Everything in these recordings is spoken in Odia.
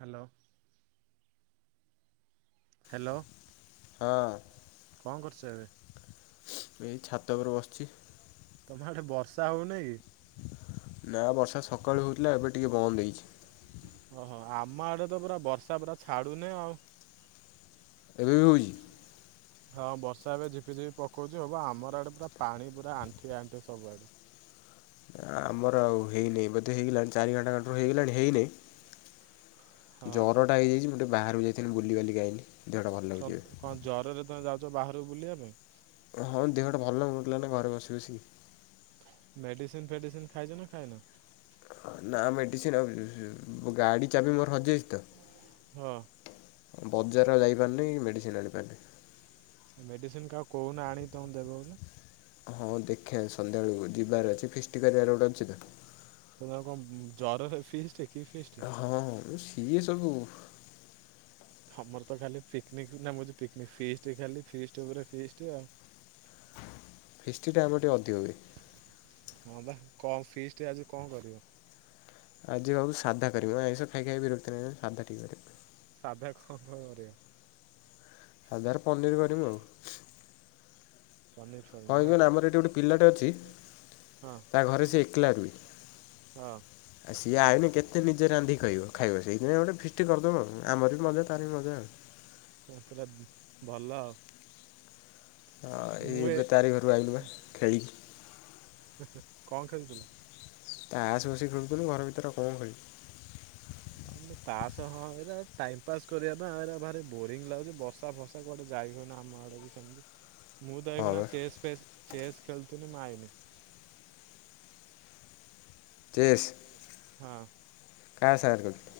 ହ୍ୟାଲୋ। ହ୍ୟାଲୋ। ହଁ। କଣ କରୁଛ ଏବେ? ଏଇ ଛାତ ଉପରେ ବସିଛି। ତମ ଆଡେ ବର୍ଷା ହଉନି କି? ନା ବର୍ଷା ସକାଳୁ ହଉଥିଲା ଏବେ ଟିକେ ବନ୍ଦ ହେଇଛି। ଓହୋ ଆମ ଆଡେ ତ ପୁରା ବର୍ଷା ପୁରା ଛାଡୁନି ଆଉ। ଏବେ ବି ହେଉଛି? ହଁ ବର୍ଷା ଏବେ ଝିପିଝିପି ପକଉଛି ହବ ଆମର ଆଡେ ପୁରା ପାଣି ପୁରା ଆଣ୍ଠି ଆଣ୍ଠି ସବୁଆଡେ। ଆମର ଆଉ ହେଇନାହିଁ ବୋଧେ ହେଇଗଲାଣି ଚାରି ଘଣ୍ଟା ଘାରୁ ହେଇଗଲାଣି ହେଇନାହିଁ ହଁ ଜର ଟା ହେଇଯାଇଛି ମୁଁଟେ ବାହାରକୁ ଯାଇଥିଲି ବୁଲିିବାଲିିକି ଆଇଲି। ଦେହଟା ଭଲ କ ଲାଗୁଛି ଏବେ କଣ ଜ୍ୱରରେ ତମେ ଯାଉଛ ବାହାରକୁ ବୁଲିବା ପାଇଁ? ହଁ ଦେହଟା ଭଲ ଲାଗୁନଥିଲା ନା ଘରେ ବସି ବସି। ମେଡିସିନ ଫେଡିସିନ ଖାଇଛ ନା ଖାଇନ? ନା ମେଡିସିନ ଗାଡି ଚାବି ମୋର ହଜିଯାଇଛି ତ। ହଁ। ବଜାର ଆଉ ଯାଇପାରିନି ମେଡିସିନ ଆଣିପାରିନି। ମେଡିସିନ କାହାକୁ କହୁନ ଆଣିକି ତମକୁ ଦେବ ବୋଲି। ହଁ ଦେଖିଆ ସନ୍ଧ୍ୟାବେଳକୁ ଯିବାର ଅଛି ଫିଷ୍ଟି କରିବାର ଗୋଟ ଅଛି ତ। ତୁମେ କଣ ଉଁ ଜରରେ ଫିଷ୍ଟ କି ଫିଷ୍ଟ୍? ହଁ ହଁ ସିଏ ସବୁ ତମର ତ ଖାଲି ପିକନିକ୍ ନା ମୁଁ କହୁଚି ପିକନିକ୍ ଫିଷ୍ଟ ଖାଲି ଫିଷ୍ଟ ଉପରେ ଫିଷ୍ଟ ଆଉ। [inaudible] ଫିଷ୍ଟଟା ଆମର ଟିକେ ଅଧିକ ହୁଏ। ହଁ ବା କଣ ଫିଷ୍ଟ ଆଜି କଣ କରିବ? ଆଜି ଭାବୁଚି ସାଧା କରିବୁ ଆଇଁଷ ଖାଇ ଖାଇ ବିରକ୍ତ ଲାଗିଲାଣି ସାଧା ଟିକେ କରିବୁ। ସାଧା କଣ କଣ କରିବ? ସାଧାରେ ପନିର କରିମୁ ଆଉ। କ'ଣ ପନିର୍ କହିବିନା ଆମର ଏଠି ଗୋଟେ ପିଲାଟେ ଅଛି ହଁ ତା ଘରେ ସେ ଏକେଲା ରୁଏ। ହଁ ଆଉ ସିଏ ଆଇନେ କେତେ ନିଜେ ରାନ୍ଧି ଖାଇବ ଖାଇବ ସେଇଥିପାଇଁ ଆମେ ଗୋଟେ ଫିଷ୍ଟି କରଦମୁ ଆଉ ଆମର ବି ମଜା ତାର ବି ମଜା ଆଉ। ସେ ପୁରା ଉଁ ଭଲ। ହଁ ମୁଁ ଏଇ ଏ ଏବେ ତାରି ଘରୁ ଆଇଲୁ ବା ଖେଳିକି। କଣ ଖେଳୁଥିଲ? ତାସ ବସିକି ଖେଳୁଥିଲୁ ଘର ଭିତରେ ଆଉ କଣ ଖେଳୁ ହଁ ତାସ ହଁ ଏଇରେ ଟାଇମ ପାସ୍ କରିବା ବା ଆଉ ଏଇରା ଭାରି ବୋରିଂ ଲାଗୁଛି ବଷ୍ ର୍ଷା ଫର୍ଷା କୁଆଡେ ଯାଇ ହଉନି ଆମ ଆଡେ ବି ସେମିତି। ମୁଁ ତ ହଁ ଏଇଖୁନା ବା ଚେସ୍ ଫେସ୍ ଚେସ୍ ଖେଳୁଥିନି ମୁଁ ଆଇନି। ଚେସ୍ ହଁ କାହା ସାଙ୍ଗେରେ [unintelligible]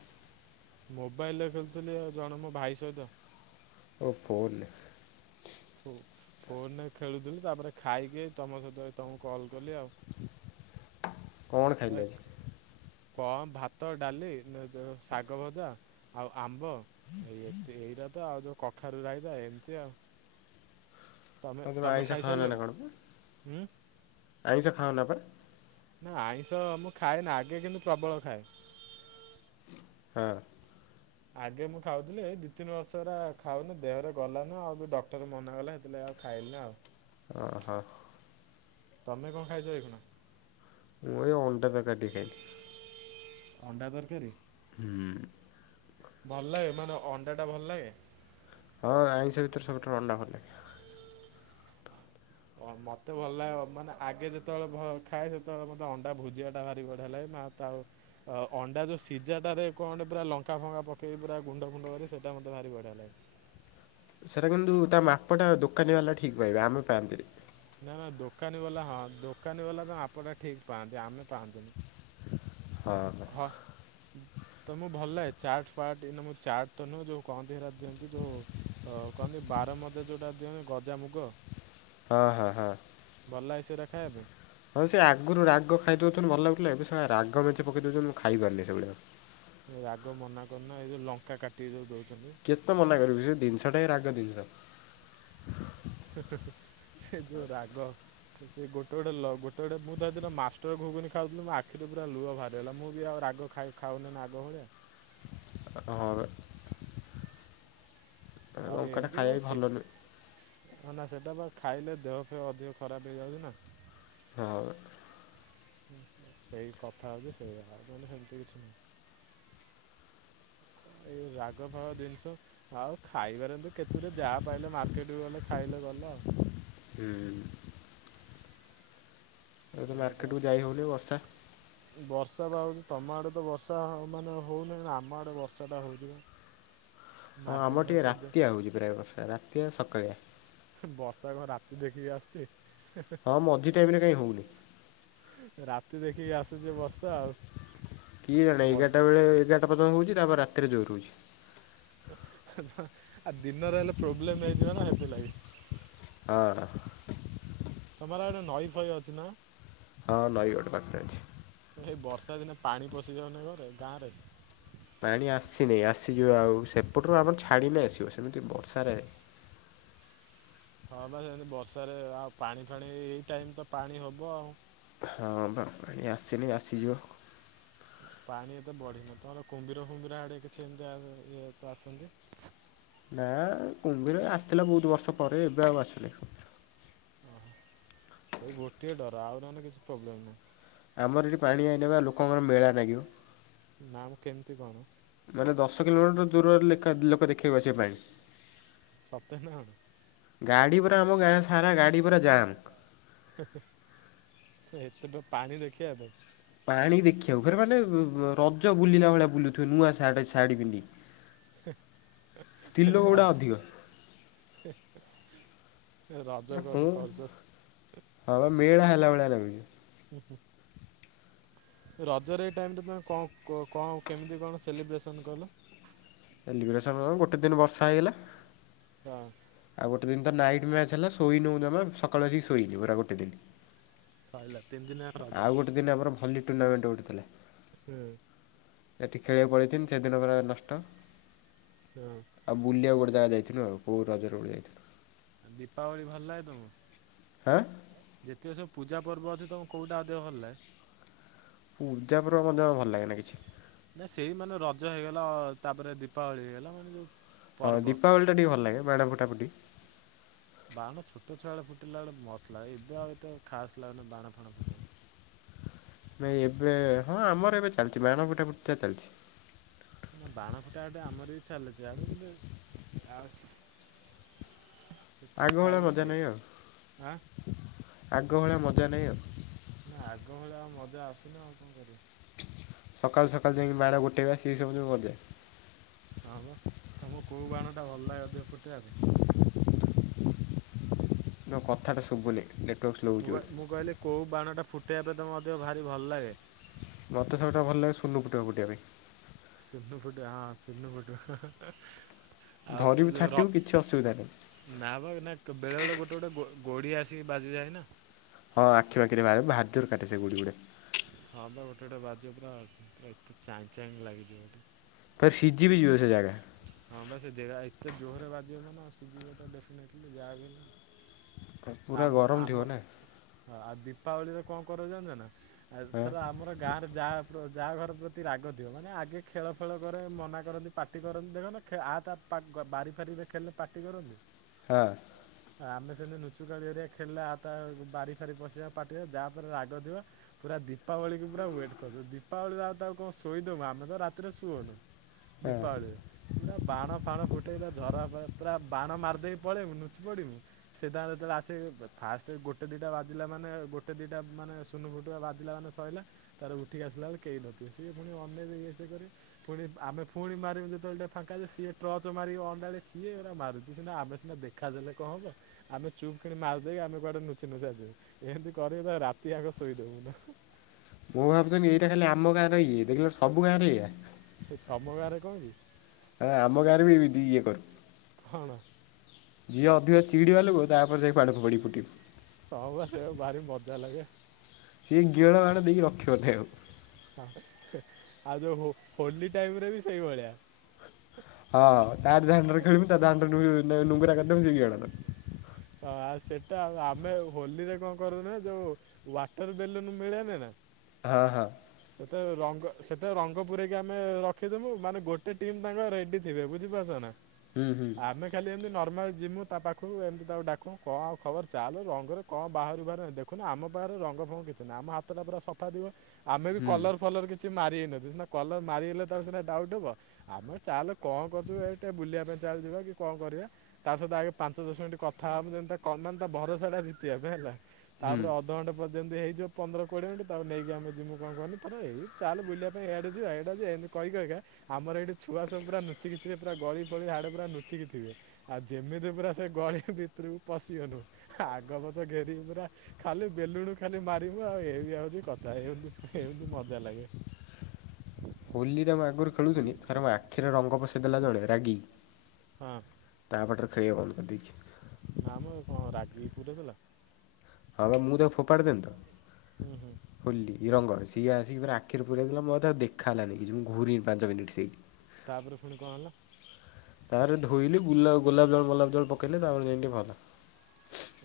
ମୋବାଇଲରେ ଖେଳୁଥିଲି ଜଣେ ମୋ ଭାଇ ସହିତ। ଓ ଫୋନ ଲେ। ଫୋ-ଫୋନରେ ଖେଳୁଥିଲି ତାପରେ ଖାଇକି ତମ ସହିତ ଏଇ ତମୁକୁ କଲ୍ କଲି ଆଉ। କ'ଣ ଖାଇଲେ ତାକ୍ ଆଜି କଣ ଭାତ, ଡାଲି ଉଁ ଯୋଉ ଶାଗ ଭଜା ଆଉ ଆମ୍ବ। ଏତେ ଏଇଟା ତ ଆଉ ଯୋଉ କଖାରୁ ରାଇତା ଏମତି ଆଉ। ତମେ ହଁ ତୁମେ ତମେ ଆଇଁଷ ଖାାଉନ ନା ଖାଇସାରିଲଣି କଣ ପା, ହୁଁ ଆଇଁଷ ଖାଅନା ପା? ନା ଆଇଁଷ ମୁଁ ଖାଏନା ଆଗେ କିନ୍ତୁ ପ୍ରବଳ ଖାଏ। ହଁ। ଆଗେ ମୁଁ ଖାଉଥିଲି ଏଇ ଦି ତିନି ବର୍ଷ ହେଲା ଖାଉନି ଦେହରେ ଗଲାନି ଆଉ ବି ଡକ୍ଟର ମନା କଲେ ସେଥିଲାଗି ଆଉ ଖାଇଲିନି ଆଉ। ଓ ହୋ। ତମେ କଣ ଖାଇଚ ଏଇଖୁନା? ମୁଁ ଏଇ ଅଣ୍ଡା ତରକାରୀ ଟିକେ ଖାଇଲି। ଅଣ୍ଡା ତରକାରୀ? ହୁଁ। ଭଲ ଲାଗେ ମାନେ ଅଣ୍ଡା ଟା ଭଲ ଲାଗେ? ହଁ ଆଇଁଷ ଭିତରେ ସବୁଠୁ ଅଣ୍ଡା ଭଲ ଲାଗେ। ଓ ହୋ ମତେ ଭଲ ଲାଗେ ଅ ମାନେ ଆଗେ ଯେତେବେଳେ ଭ ଖାଏ ସେତେବେଳେ ମତେ ଅଣ୍ଡା ଭୁଜିଆ ଟା ଭାରି ବଢିଆ ଲାଗେ ମୁଁ ଆଉ ତ ଆଉ ଆଉ ଅଣ୍ଡା ଯୋଉ ସିଝାଟାରେ କଣଟେ ପୁରା ଲଙ୍କା ଫଙ୍କା ପକେଇକି ପୁରା ଗୁଣ୍ଡ ଗୁଣ୍ଡ କରି ସେଇଟା ମତେ ଭାରି ବଢିଆ ଲାଗେ। ସେଇଟା କିନ୍ତୁ ତା ମାପଟା ଦୋକାନୀ ବାଲା ଠିକ୍ ପାଇବେ ଆମେ ପାଆନ୍ତିନି। ନା ନା ଦୋକାନୀ ବାଲା ହଁ ଦୋକାନୀ ବାଲା ତା ମାପଟା ଠିକ୍ ପାଆନ୍ତି ଆମେ ପାଆନ୍ତିନି। ହଁ। ହଁ ଅ ହୁଁ। ତମୁକୁ ଭଲ ଲାଗେ ଚାଟ୍ ଫାଟ୍ ଏଇନ ମୁଁ ଚାଟ୍ ତ ନୁହଁ ଯୋଉ କହନ୍ତି ସେଇରା ଦିଅନ୍ତି ଯୋଉ ହଉ କହନ୍ତି ବାର ମଜା ଯୋଉଟା ଦିଅନ୍ତି ଗଜାମୁଗ। ହଁ, ହଁ, ହଁ ଭଲ ଲାଗେ ସେଇରା ଖାଇବା ପାଇଁ। ହଉ ସେ ଆଗରୁ ରାଗ ଖାଇଦଉଥୁନୁ ଭଲ ଲାଗୁଥିଲା। ଏବେ ସ ଲା ରାଗେ ମେଞ୍ଚେ ପକେଇ ଦଉଚନ୍ତିଇ ମୁଁ ଖାଇ ପାରୁନି। ସେଭଳିଆଉ। ରାଗ ମନା କରୁନା, ଏଇ ଯୋଉ ଲଙ୍କା କାଟିକି ଯୋଉ ଦଉଛନ୍ତି। କେତେ ମନା କରିବୁ, ସେ ଜିନିଷ ଟା ରାଗ ଦିନିସ। ସେ ଯୋଉ ରାଗ। ସେ ଗୋଟେ ଗଟେ ଲ ଗୋଟେ ଗୋଟେ ମୁଁ ତାରେ ମାଷ୍ଟର ଘୁଗୁନି ଖାଉଥିଲି, ମୋ ଆଖିରେ ପୁରା ଲୁହ ବାହାରି ଗଲା। ମୁଁ ବି ଆ ରାଗ ଖାଇ ଖାଉନି ନା ଆଗ ଭଳିଆ। ହ। ଆଉ ଲଙ୍କାଟା ଏମିତି ଖାଇବା ଆଉ ବି ଭଲ ସି। ନୁହେଁ ହଁ ନା ସେଟା ବା ଖାଇଲେ ଦେହ ଫେହ ଅଧିକ ଖରାପ ହେଇଯାଉଛି ନା। ହଉ। ସେଇ କଥା ହଉଛି ସେଇଆ, ନହେଲେ ସେମିତି କିଛି ନାହିଁ। ଏଇ ରାଗ ଫଳ ଜିନିଷ। ଆଉ ଖାଇପାରନ୍ତୁ କେତୁରେ ଯାହା ପାଇଲେ ମାର୍କେଟ କୁ ଗଲେ ଖାଇଲେ ଗଲା ଆଉ। ହୁଁ। ଏବେ ତ ଏଇ ହଉଛି ମାର୍କେଟକୁ ଯାଇହଉନି ବର୍ଷା। ବର୍ଷା ବା ହଉଛି ତମ ଆଡେ ତ ବର୍ଷା ମାନେ ହଉନହି ଆମ ଆଡେ ବର୍ଷା ଟା ହଉଛି ନା। [inaudible] ହଁ ଆମର ଟିକେ ରାତିଆ ହେଉଛି ପ୍ରାୟ ବର୍ଷା ରାତିଆ ସକାଳେଆ। ହୁ ବର୍ଷା କଣ ରାତି ଦେଖିକି ଆସୁଛି। ହଁ, ମଝି ଟାଇମରେ କାହିଁ ହେଉନି? ରାତି ଦେଖିକି ଆସୁଛି ବର୍ଷା ଆଉ। କିଏ ଜାଣେ ମଝି ଏଗାରଟା ବେଳେ ଏଗାରଟା ପର୍ଯ୍ୟନ୍ତ ହଉଛି ତାପରେ ରାତିରେ ଜୋରେ ହଉଛି। ଆ ଦିନରେ ହେଲେ ପ୍ରୋବ୍ଲେମ ହେଇଯିବ ନା ସେଥିଲାଗି। ହଁ। ତମର ଆଡେ ନଈ ଫଇ ଅଛି ନା।? ହଁ ନଈ ଗୋଟେ ପାଖରେ ଅଛି। ତ ସେଇ ବର୍ଷା ଦିନେ ପାଣି ପଶିଯାଉନି ଘରେ ଗାଁ ରେ। ପାଣି ଆସିନେଇ ଆସିଯିବ ଆଉ ସେପଟରୁ ଆମର ଛାଡ଼ିନେ ଆସିବ ସେମିତି ବର୍ଷାରେ ହଁ ବା ସେମିତି ବର୍ଷାରେ ଆଉ ପାଣି ଫାଣି ଏଇ ଟାଇମ ତ ପାଣି ହବ ଆଉ। ହଁ ପା ପାଣି ଆସିନି ଆସିଯିବ। ପାଣି ଏତେ ବଢିନି ତମର କୁମ୍ଭୀର ଫୁମ୍ବିର ଆଡେ କିଛି ଏମିତି ଇଏ ତ ଆସନ୍ତି। ନା କୁମ୍ଭୀର ଆସିଥିଲା ବହୁତ ବର୍ଷ ପରେ ଏବେ ଆଉ ଆସିନି। ଏଇ ଗୋଟିଏ ଡର, ଆଉ ନହେଲେ କିଛି ପ୍ରୋବ୍ଲେମ୍ ନାହିଁ। ଆମର ଏଠି ପାଣି ଆଇଲେ ବା ଲୋକଙ୍କର ମେଳା ଲାଗିବ। ନାମ କେମିତି କଣ? ମାନେ ଦଶ କିଲୋମିଟର ଦୂରରେ ଲେକା ଲୋକ ଦେଖି ବାକୁ ଆସିବେ ପାଣି। ସତେ ନା କଣ? ଗାଡ଼ି ପୁରା ଆମ ଗାଁ ସାରା ଗାଡ଼ି ପୁରା ଜାମ୍। ହେ ହେ ଏତେବେ ପାଣି ଦେଖିବା ପାଇଁ। ପାଣି ଦେଖିବାକୁ ଫରେ ମାନେ ରଜ ବୁଲିଲା ଭଳିଆ ବୁଲୁଥିବେ ନୂଆ। ଥା ଡେ ଶାଢ଼ୀ ପିନ୍ଧି କି ସ୍ତ୍ରୀ ଲୋକଗୁଡା ଅଧିକ। ହେ ହେ ଏ ରଜ ପୁରା କଣ ପରି କରିଛ ହଁ ବା ମେଳା ହେଲା ଭଳିଆ ଲାଗୁଛି। ହ ହ ରଜରେ ଏ ଟାଇମ ରେ ତମେ କ କଣ କେମିତି କଣ ସେଲିବ୍ରେସନ କଲ? ଲିଡ୍ ଶାଆ ଗନ ଗୋଟେ ଦିନି ବର୍ଷା ହେଇଗଲେ। ହଁ। ଆଉ ଗୋଟେ ଦିନ ତ ନାଇଟ୍ ମ୍ୟାଚ ହେଲା ଶୋଇ ନଉ ଜମା ସକାଳୁ ଆସିକି ଶୋଇଲି ପୁରା ଗୋଟେ ଦିନ। ସଇଲା ତିନି ଦିନ ରଜ। ଦିନେ ଆମର ଭଲି ଟୁର୍ଣ୍ଣାମେଣ୍ଟ ଉଠିଥିଲା। ହୁଁ। ଏଠି ଖେଳିବାକୁ ପଳେଇଥିନି ସେଦିନ ପୁରା ନଷ୍ଟ ହଁ। ଆଉ ବୁଲିବାକୁ ଗୋଟେ ଜାଗା ଯାଇଥିନୁ, ଆଉ କୋଉ ରଜରେ ଗୋଟେ ଯାଇଥି ଦୀପାବଳି ଭଲ ଲାଗେ ତମକୁ? ଆ ଯେତିକ ସବୁ ପୂଜା ପର୍ବ ଅଛି ତମକୁ କୋଉଟା ଅଧିକ ଭଲ ଲାଗେ? ପୂଜା ପର୍ବ ମତେ ଭଲ ଲାଗେନା କିଛି। ନା ସେଇ ମାନେ ରଜ ହେଇଗଲା ତାପରେ ଦୀପାବଳି ହେଇଗଲା ହଁ ପର୍ବ ଦୀପାବଳି ଟା ଟିକେ ଭଲ ଲାଗେ, ବାଣ ଫୁଟା ଫୁଟି ବାଣ ଟା ଛୋଟ ଛୁଆବେଳେ ଫୁଟେଇଲା ବେଳେ ମସ୍ତ ଲାଗେ। ଏବେ ଆଉ ଏତେ ଖାସ ଲାଗୁନି ବାଣ ଫାଣ ଫୁଟେ ନାଇଁ ଏବେ, ହଁ ଆମର ଏବେ ଚାଲିଛି ବାଣ ଫୁଟା ଫୁଟି ତ ଚାଲିଛି। ବାଣ ଫୁଟା ଫୁଟି ଆମର ବି ଚାଲିଛି ୟାଡେ କିନ୍ତୁ ଆସ ସେ ଆଗ କଥା ଭଳିଆ ହଉଛି ମଜା ନାହିଁ ଆଉ ସେଇ-ଆଁ। ଆଗ ଭଳିଆ ମଜା ନାହିଁ ଆଉ। ନା ଆଗ ଭଳିଆ ଆଉ ମଜା ଆସୁନି ଆଉ କଣ କରିବା। ସକାଳୁ ସକାଳୁ ଯାଇକି ବାଣ ଗୋଟେଇବା ସେ ସବୁ ଯୋଉ ମଜା ହଁମ ତମକୁ କୋଉ ବାଣ ଟା ଭଲ ଲାଗେ ଅଧିକ ଫୁଟେଇବା ପାଇଁ? ତମ କଥାଟା ଶୁଭୁନି ନେ ମୁଁ କହି- ମୁଁ କହିଲି କୋଉ ବାଣଟା ଫୁଟାଇବା ପାଇଁ ତମକୁ ଅଧିକ ଭାରି ଭଲ ଲାଗେ? ମତେ ସବୁଠାରୁ ଭଲ ଲାଗେ ଶୁନୁଫୁଟୁକା ଫୁଟେଇବା ପାଇଁ। ଶୁନୁଫୁଟୁକା ହଁ ଶୁନୁଫୁଟୁ ହଁ ହଁ ଧରିବୁ ଛାଟିବୁ କିଛି ଅସୁବିଧା ନାହିଁ। ନାବା, ନା ବେଳେ ବେଳେ, ଗୋଟେ ଗୋଟେ, ଗୋଡି ଆସିକି ବାଜିଯାଏ ନା। ହଁ ଆଖିପଖିରେ ବାଜେ ଭାରି ଜୋରେ କାଟେ ସେ ଗୋଡ଼ି ଗୁଡ଼ା। ହଁ ବା ଗୋଟେ ଗୋଟେ ବାଜିବ ପୁରା ପୁରା ଏତେ ଚାହିଁ ଚାହିଁ ଲାଗିଯିବ ଗୋଟେ ପୁରା ସିଝିବି ଜୀବ ସେ ଜାଗା ହଁ ବା ସେ ଜାଗା ଏତେ ଜୋରରେ ବାଜିବ ମାନେ ଆଉ ସିଝିବ ତ ଡେଫିନେଟ ଯାହାବି ହେନେ ପୁରା ଆମର ଗରମ ଥିବ ଆମର, ନା ଆଉ ଦୀପାବଳିରେ କଣ କରୁ ଜାଣିଛନା? ହଁ ଏଥର ଆମର ଗାଁରେ ଯାହା, ଯାହା ଘର ପ୍ରତି ରାଗ ଥିବ, ମାନେ ଆଗେ ଖେଳ ଫେଳ କରେ ମନ ମନା କରନ୍ତି, ପାଟି କରନ୍ତି। ଦେଖ ନା ଆ ତା ବାରି ଫାରିରେ ଖେଳିଲେ ପାଟି କରନ୍ତି ହଁ। [inaudible] ଆମେ ସେମିତି ନୁଚୁକାଳି ହେରିକା ଖେଳିଲେ, ଆ ତା ବାରି ଫାରି ପଶିବା ପାଟିବା ଯାହା ଉପରେ ରାଗ ଥିବ ପୁରା ଦୀପାବଳିକୁ ପୁରା ୱେଟ୍ କରିଚୁ। ଦୀପାବଳିରେ ଆଉ ତାକୁ କଣ ଶୋଇଦବୁ, ଆମେ ତ ରାତିରେ ସୁଅଉନୁ। ହଁ ଦୀପାବଳିରେ ପୁରା ବାଣ ଫାଣ ଫୁଟେଇକି, ଝରା ପୁରା ବାଣ ମାରିଦେଇକି ପଳେଇମୁ ନୁଚି ପଡିମୁ ସିଧା ଯେତେବେଳେ ଆସେ ଫାଷ୍ଟ ଗୋଟେ ଦିଟା ବାଜିଲା ମାନେ, ଗୋଟେ ଦିଟା ମାନେ ସୁୂନୁ ଫୁଟୁକା ବାଜିଲା ମାନେ ସଇଲା, ତାର ଉଠିକି ଆସିଲା ବେଳେ କେହି ନଥିବେ। ସିଏ ପୁଣି ଅନେଇବେ ଇଏ ସିଏ କରି ପୁଣି ଆମେ ପୁଣି ମାରିମୁଁ ଯେତେବେଳେ ଟିକେ ଫାଙ୍କା ହେଇ ଯିବ, ସିଏ ଟର୍ଚ ମାରିକି ଅଣ୍ଡାଳିବେ କିଏ ଏରା ମାରୁଛି, ସିନା ଆମେ ସିନା ଦେଖାଦେଲେ କଣ ହେବ। ଆମେ ଚୁପ୍ କିନି ମାରିଦେଇ ଆମେ କୁଆଡେ ନୁଚି ନୁଚା ଯିବୁ, ଏମିତି କରି ତାକୁ ରାତି ଯାକ ଶୋଇଦବୁ ନୁ। ମୁଁ ଭାବୁଥିଲି ଏଇଟା ଖାଲି ଆମ ଗାଁ ରେ ଇଏ, ଦେଖିଲା ବେଳୁ ସବୁ ଗାଁ ରେ ଏଇଆ। ସେ ତମ ଗାଁରେ କଣ କି? ଆ, ଆମ ଗାଁରେ ବି ଏମିତି ଇଏ କରୁ। କଣ? ଯିଏ ଅଧିକ ଚିଡ଼ି ଗଲେ ତା ଉପରେ ଯାଇ କି ପାଣି ଫୋପାଡିକି ଫୁଟେଇବୁ। ହଁ ବା ସେ ଭାରି ମଜା ଲାଗେ। ସିଏ ଗିଅଳ ମାଡ଼ ଦେଇକି ରକ୍ଷିବାଥାଏ ଆଉ। ହଁ ଆଉ ଯୋଉ ହୋଲି ଟାଇମ ରେ ବି ସେଇଭଳିଆ। ହଁ ତାର ଭାଣ୍ଡଡା ଖେଳ ମି ତ ଭଣ୍ଡଡା ନୁଙ୍ଗରା ଏକଦମ ହ ଆ ସେଟା ଆମେ ହୋଲିରେ କଣ କରୁନା ଯୋଉ? ୱାଟର ବେଲୁନ ମିଳେ ନି ନା ହଁ ହଁ। ସେତେ ରଙ୍ଗ ସେତେ ରଙ୍ଗ ପୁରାଇକି ଆମେ ରଖିଦବୁ ମାନେ ଗୋଟେ ଟିମ ତାଙ୍କ ରେଡି ବେ ବୁଝିପାରୁଛ ନା ହୁଁ ହୁଁ ଆମେ ଖାଲି ଏମିତି ନର୍ମାଲ ଯିମୁ ତା ପାଖକୁ ଏମିତି ତାକୁ ଡାକୁ କଣ ଆଉ ଖବର ଚାଲ ରଙ୍ଗରେ କଣ ବାହାରକୁ ଦେଖୁ ଆମ ପାଖରେ ରଙ୍ଗ ଫଙ୍ଗ କିଛି ନାଁ ଆମ ହାତଟା ପୁରା ସଫା ଥିବ ଆମେ ବି ହୁଁ କଲର ଫଲର କିଛି ସେ ମାରି ହେଇନିବ ସିନା କଲର ମାରିଗଲେ ତା ସନା ଡାଉଟ୍ ହବ? ଆମେ ଚାଲ କଣ କରୁଛୁ ଏ ଟେ ବୁଲିବା ପାଇଁ ଚାଲ ଯିବା କି କଣ କରିବା? ତା ସହିତ ଆଗେ ପାଞ୍ଚ ଦଶ ମିନିଟ୍ କଥା ହବ ଯେମିତା ମାନେ ତା ଭରସା ଟା ଜିତିବା ପାଇଁ ହେଲା ହୁଁ। ତାପ ଅଧଘଣ୍ଟା ପର୍ମନ୍ତତିଇଯିବ ପନ୍ଦ କୋଡିଏ ମିନିଟ ତାକୁ ନେଇକିମେ ଯିମୁ କଣ କହନି ତ ଏଇ ଚାଲ ବୁଲିବା ପାଇଁ ଏଡ଼ ଯିବ ଏଡ଼ା ଏମିତି କହି ଆମର ଏଇଠି ଛୁଆ ସବୁ ପୁରାୁଚି ଥେ ପୁରା ଗଳି ଫଳି ହାଡେ ପୁରାୁଚିଥିବେ। ଆଉ ଯେମିତି ପୁରା ସେ ଗଳି ଭିତରିବକୁ ପଶିିବନୁ। ଆଗ ପଛ ଘେରିବୁ ପୁରା ଖାଲି ବେଲୁଣୁ ଖାଲି ମାରିବୁ ଆଉ ଏଇ ବି ଆଉଛି କଥା ହେଇଉନି? ଏ ବି ମଜା ଲାଗେ। ହୋଲିରେ ମୁଁ ଆଗରୁ ଖେଳୁନି ଥରେ ମୋ ଆଖିରେ ରଙ୍ଗ ବଶେଇ ଦେେଲା ଜଣେ ରାଗି ହଁ। ତା ପାଟରେ ଖେଳିବା ବନ୍ଦ କରିଦେଇଛି। ନା ମର କଣ ରାଗି ପୁରୀ ଥିଲା। ହଁ ବା ମୁଁ ତ ଫୋପାଡ଼ି ଦେନି ତ ହୁଁ ହୁଁ ହୋଲି ହଁ ରଙ୍ଗ ଅଛି। ସିଏ ଆସିକ ପୁର ଆଖିରେ ପୁରାଇ ଦେଲା ମୋତେ ଦେଖା ହୋନ କିଛି ମୁଁ ଘୁରିନି ପାଞ୍ଚ ମିନିଟ୍ ସେଇ ତାପରେ ଶୁଣି କଣ ହେଲା? ତାରେ ଧୋଇଲି ଗ ଗୋଲାପ ଜଳ ଗୋଲାପ ଜଳ ପକେଇଲେ ତାପରେ ଯଣେ ଭଲ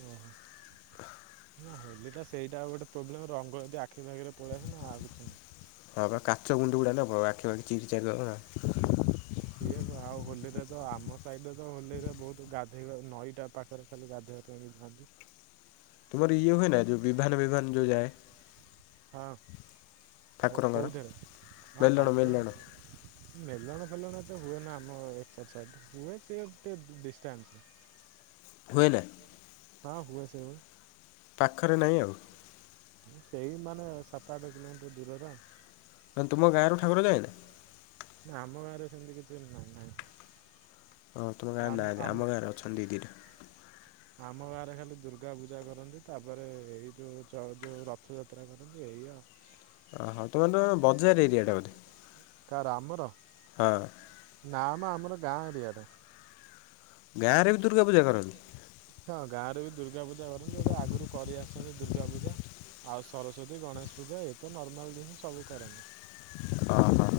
ଓ ହୋ। ନା ହୋଲି ଟା ସେଇଟା ଆଉ ଗୋଟେ ପ୍ରୋବ୍ଲେମ ରଙ୍ଗ ଯଦି ଆଖି ପାଖିରେ ପଳେଇସ ନା ଆଉ କିଛି ନାହିଁ। ହଁ କାଚ ଗୁଣ୍ଡ ଗୁଡ଼ା ନେବ ଆଖିପାଖି ଚିରି ସିଏ ଆଉ ହୋଲିରେ ତ ଆମ ସାଇଡରେ ତ ହୋଲିରେ ବହୁତ ଗାଧୋଇବା ନଈଟା ପାଖ ପାଖରେ ଖାଲି ଗାଧୋଇବା ଯାଆନ୍ତି। ତୁମର ଇଏ ହୁଏ ନା ଯେଉଁ ବିଭାନ ବିଭାନ ଯୋଉ ଯାଏ। ହଁ ହଁ ଠାକୁରଙ୍କର କୋଉଥିରେ ହଁ ମେଲଣ ଠାକୁର ମେଲଣ ମେଲଣ ଫେଲଣ ତ ହୁଏ ନା ଆମ ଏପଟ ସାଇଡ ହୁଏ ସ ଗୋଟେ ଡିଷ୍ଟାନ୍ସ ହୁଏ ନା? ହଁ ହୁଏ ସେ ପାଖରେ ନାହିଁ ଆଉ? ସେଇ ମାନେ ସାତ ଆଠ କିଲୋମିଟର ଦୂରରେ ମାନେ ତୁମ ଗାଁରୁ ଠାକୁର ଯାଏ ନା? ନା ଆମ ଗାରେ ସେମିତି କିଛି ନାହିଁ ନାଇଁ। ହଁ ତମ ଗାଁରେ ନାଁ ଆମ ଗାଁରେ ଅଛନ୍ତି ଦଦିଟା। ଆମ ଗାଁରେ ଖାଲି ଦୁର୍ଗା ପୂଜା କରନ୍ତି ତାପରେ ଏଇ ଯୋଉ ଯୋଉ ରଥଯାତ୍ରା କରନ୍ତି ଏଇ ଆଉ। [inaudible] ଓହ ତୁମର ତ ବଜାର ଏରିଆଟା ବୋଧେ ହଁ। ନାମ ଆମର ଗାଁ ଏରିଆଟା। ଗାଁରେ ବି ଦୁର୍ଗା ପୂଜା କରନ୍ତି? ହଁ ଗାଁରେ ବି ଦୁର୍ଗା ପୂଜା କରନ୍ତି ଗୋଟେ ଆଗରୁ କରି ଆସନ୍ତି ଦୁର୍ଗା ପୂଜା? ଆଉ ସରସ୍ଵତୀ ଗଣେଶ ପୂଜା ଏ ତ ନର୍ମାଲ ଜିନିଷ ସବୁ କରନ୍ତି। ଓହୋ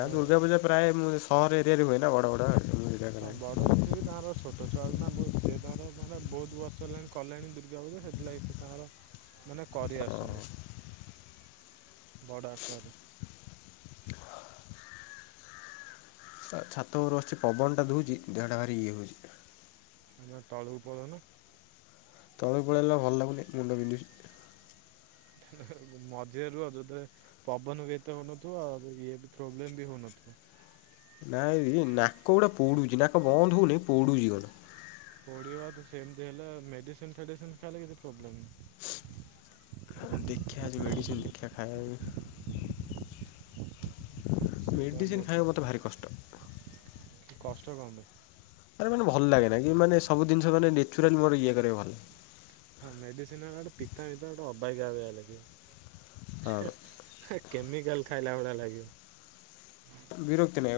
ଏ ଦୁର୍ଗା ପୂଜା ପ୍ରାୟ ମୁ ସହର ଏରିଆରେ ହୁଏ ନା ବଡ ବଡ। ହଁ ବଡ ଇଏ ବି ତାଙ୍କର ଛୋଟ ଛୁଆ ନା ସେ ତାଙ୍କର ମାନେ ବୋହୁତ ବର୍ଷ ହେଲାଣି କଲେଣି ଦୁର୍ଗା ପୂଜା ସେଥିଲାଗି ସେ ତାଙ୍କ ମାନେ କରି ଆସୁଛନ୍ତି, ବଡ ଆକାରରେ। ଛାତ ଉପରୁ ଅଛି ପବନ ଟା ଦୋଉଚି ଦେହଟା ଭାରି ଇଏ ହୋଉଚି। ତା ତଳକୁ ପଲୋଉନ। ତଳକୁ ପଳାଇଲେ ଭଲ ଲାଗୁନି ମୁଣ୍ଡ ବିନ୍ଧୁ ମଝିରେ ରୁହ [unintelligible] ପବନ ବି ଏତେ ହୋଉନଥିବ ପ୍ରୋବ୍ଲେମ ବି ହୋଉନଥିବ। ନାଇଁ ନାକ ଗୁଟେ ପୋଡ଼ୁଚି ନାକ ବନ୍ଦ ହୋଉନି ପୋଡ଼ୁଚି କ ପୋଡିବା ତ ସେମତି ହେଲା ମେଡିସିନ ଫେଡିସିନ ଖାଇଲେ କିଛି ପ୍ରୋବ୍ଲମ୍ ଦେଖିଆ ମେଡ଼ିସିନ୍ ଦେଖିଆ ଖାଇ ସେଇଟା ମୋ ମେଡିସିନ ଖାଇବା ମତେ ଭାରି କଷ୍ଟ। କଷ୍ଟ କଣ ପାଈଁ? ଆରେ ମାନେ ଭଲ ଲାଗେନା କି ମାନେ ସବୁ ଜିନିଷ ମାନେ ନେଚୁରାଲି ମୋର ଇଏ କରିବା ହଁ ମେଡିସିନ ହେଲାଠୁ ପିତା ପିତା ଗୋଟେ ଅବାଗିଆ ଅବାଗିଆ ହଁ ଲାଗେ। କେମିକାଲ ଖାଇଲା ଭଳିଆ ଲାଗିବ। ବିରୁକ୍ତି ନା